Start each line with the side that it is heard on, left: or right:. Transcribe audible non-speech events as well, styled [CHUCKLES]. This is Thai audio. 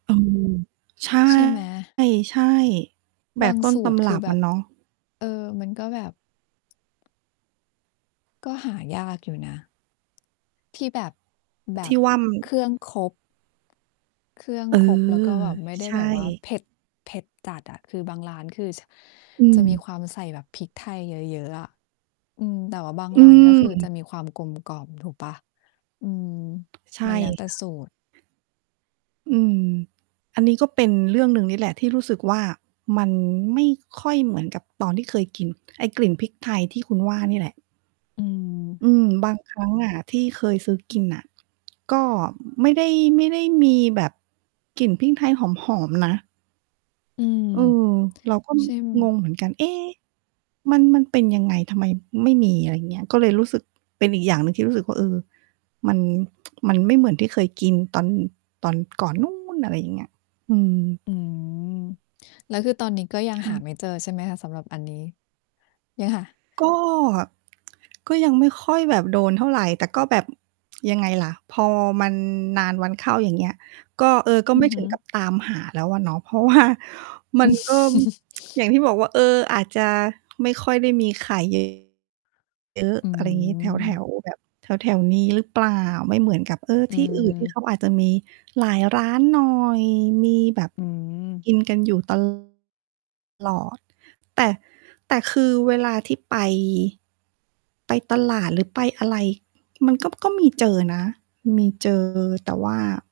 right: เออ ใช่
left: ใช่ไหม?
right: ใช่ แบ
left: บา
right: บ
left: ง
right: ต้น
left: สู
right: ต
left: ตร
right: ำ
left: ค
right: ร
left: ือ
right: ับ
left: แบ
right: อะ
left: บ
right: เนาะ
left: เออ มันก็แบบ ก็หายากอยู่นะ ที่แบบ แบ
right: ที่
left: บ
right: ว่ามัน
left: เครื่องครบ เครื่อง
right: เอ
left: ครบ แล้วก็
right: อ
left: แบบไม่ได
right: ใ
left: ้
right: ช
left: แบบว่า
right: ่
left: เผ็ด เผ็ดจัดอะ คือบางร้านคือ ช
right: อ
left: จ
right: ื
left: ะมี
right: ม
left: ความใส่แบบพริกไทยเยอะ ๆ อะ อืม แต่ว่าบาง
right: อ
left: ร
right: ื
left: ้านก็คือจ
right: ม
left: ะมีความกลมกล่อม ถูกเปล่า? อืม
right: ใช
left: ม
right: ่
left: ันแล้วแต่
right: ค่ะ
left: สูตร
right: อืม อันนี้ก็เป็นเรื่องหนึ่งนี่แหละที่รู้สึกว่า มันไม่ค่อยเหมือนกับตอนที่ เคยกิน ไอ้กลิ่น พริกไทยที่คุณว่านี่แหละ
left: อืม
right: อืม บางครั้ง อะที่เคยซื้อกินน่ะ ก็ไม่ได้ ไม่ได้มีแบบกลิ่นพริกไทยหอม ๆ นะ
left: อืม
right: เออ เรา ก็ ม
left: ใช่
right: ง
left: ม
right: งเหมือนกัน เอ๊ มัน มันเป็นยังไง ทำไมไม่มี อะไรเงี้ย ก็เลยรู้สึก เป็นอีกอย่างหนึ่งที่รู้สึกว่า เออ มัน [TSK] มันไม่เหมือนที่เคยกินตอน ตอนก่อนนู้น อะไรอย่างเงี้ย อืม
left: อืม แล้วคือตอนนี้ ก็ยัง
right: ค่
left: หา
right: ะ
left: ไม่เจอ ใช่ไหมคะ? สำหรับอันนี้ ยังหา
right: ก็ ก็ยังไม่ค่อยแบบโดนเท่าไร แต่ก็แบบ ยังไงล่ะ พอมันนานวันเข้า อย่างเงี้ย ก็ เออ ก็
left: อื
right: ไม
left: อ
right: ่
left: ฮ
right: ถึ
left: ึ
right: งกับตามหาแล้วอะเนาะ เพราะ ว่า มันก็
left: [CHUCKLES]
right: [TSK] อย่างที่บอกว่า เออ อาจจะ ไม่ค่อยได้มีไข่ เยอะ เยอะ
left: อื
right: อะไรงี้ แถ
left: ม
right: ว ๆ แบบ แถว ๆ นี้หรือเปล่า ไม่เหมือนกับ เออ
left: อื
right: ที่ อื่นที่
left: ม
right: เขาอาจจะมี หลายร้านหน่อย มีแบบ
left: อืม
right: กินกันอยู่ตลอด แต่ แต่คือเวลาที่ไป ไปตลาด หรือไปอะไร มันก็ ก็มีเจอนะ มี เจอ แต่ว่า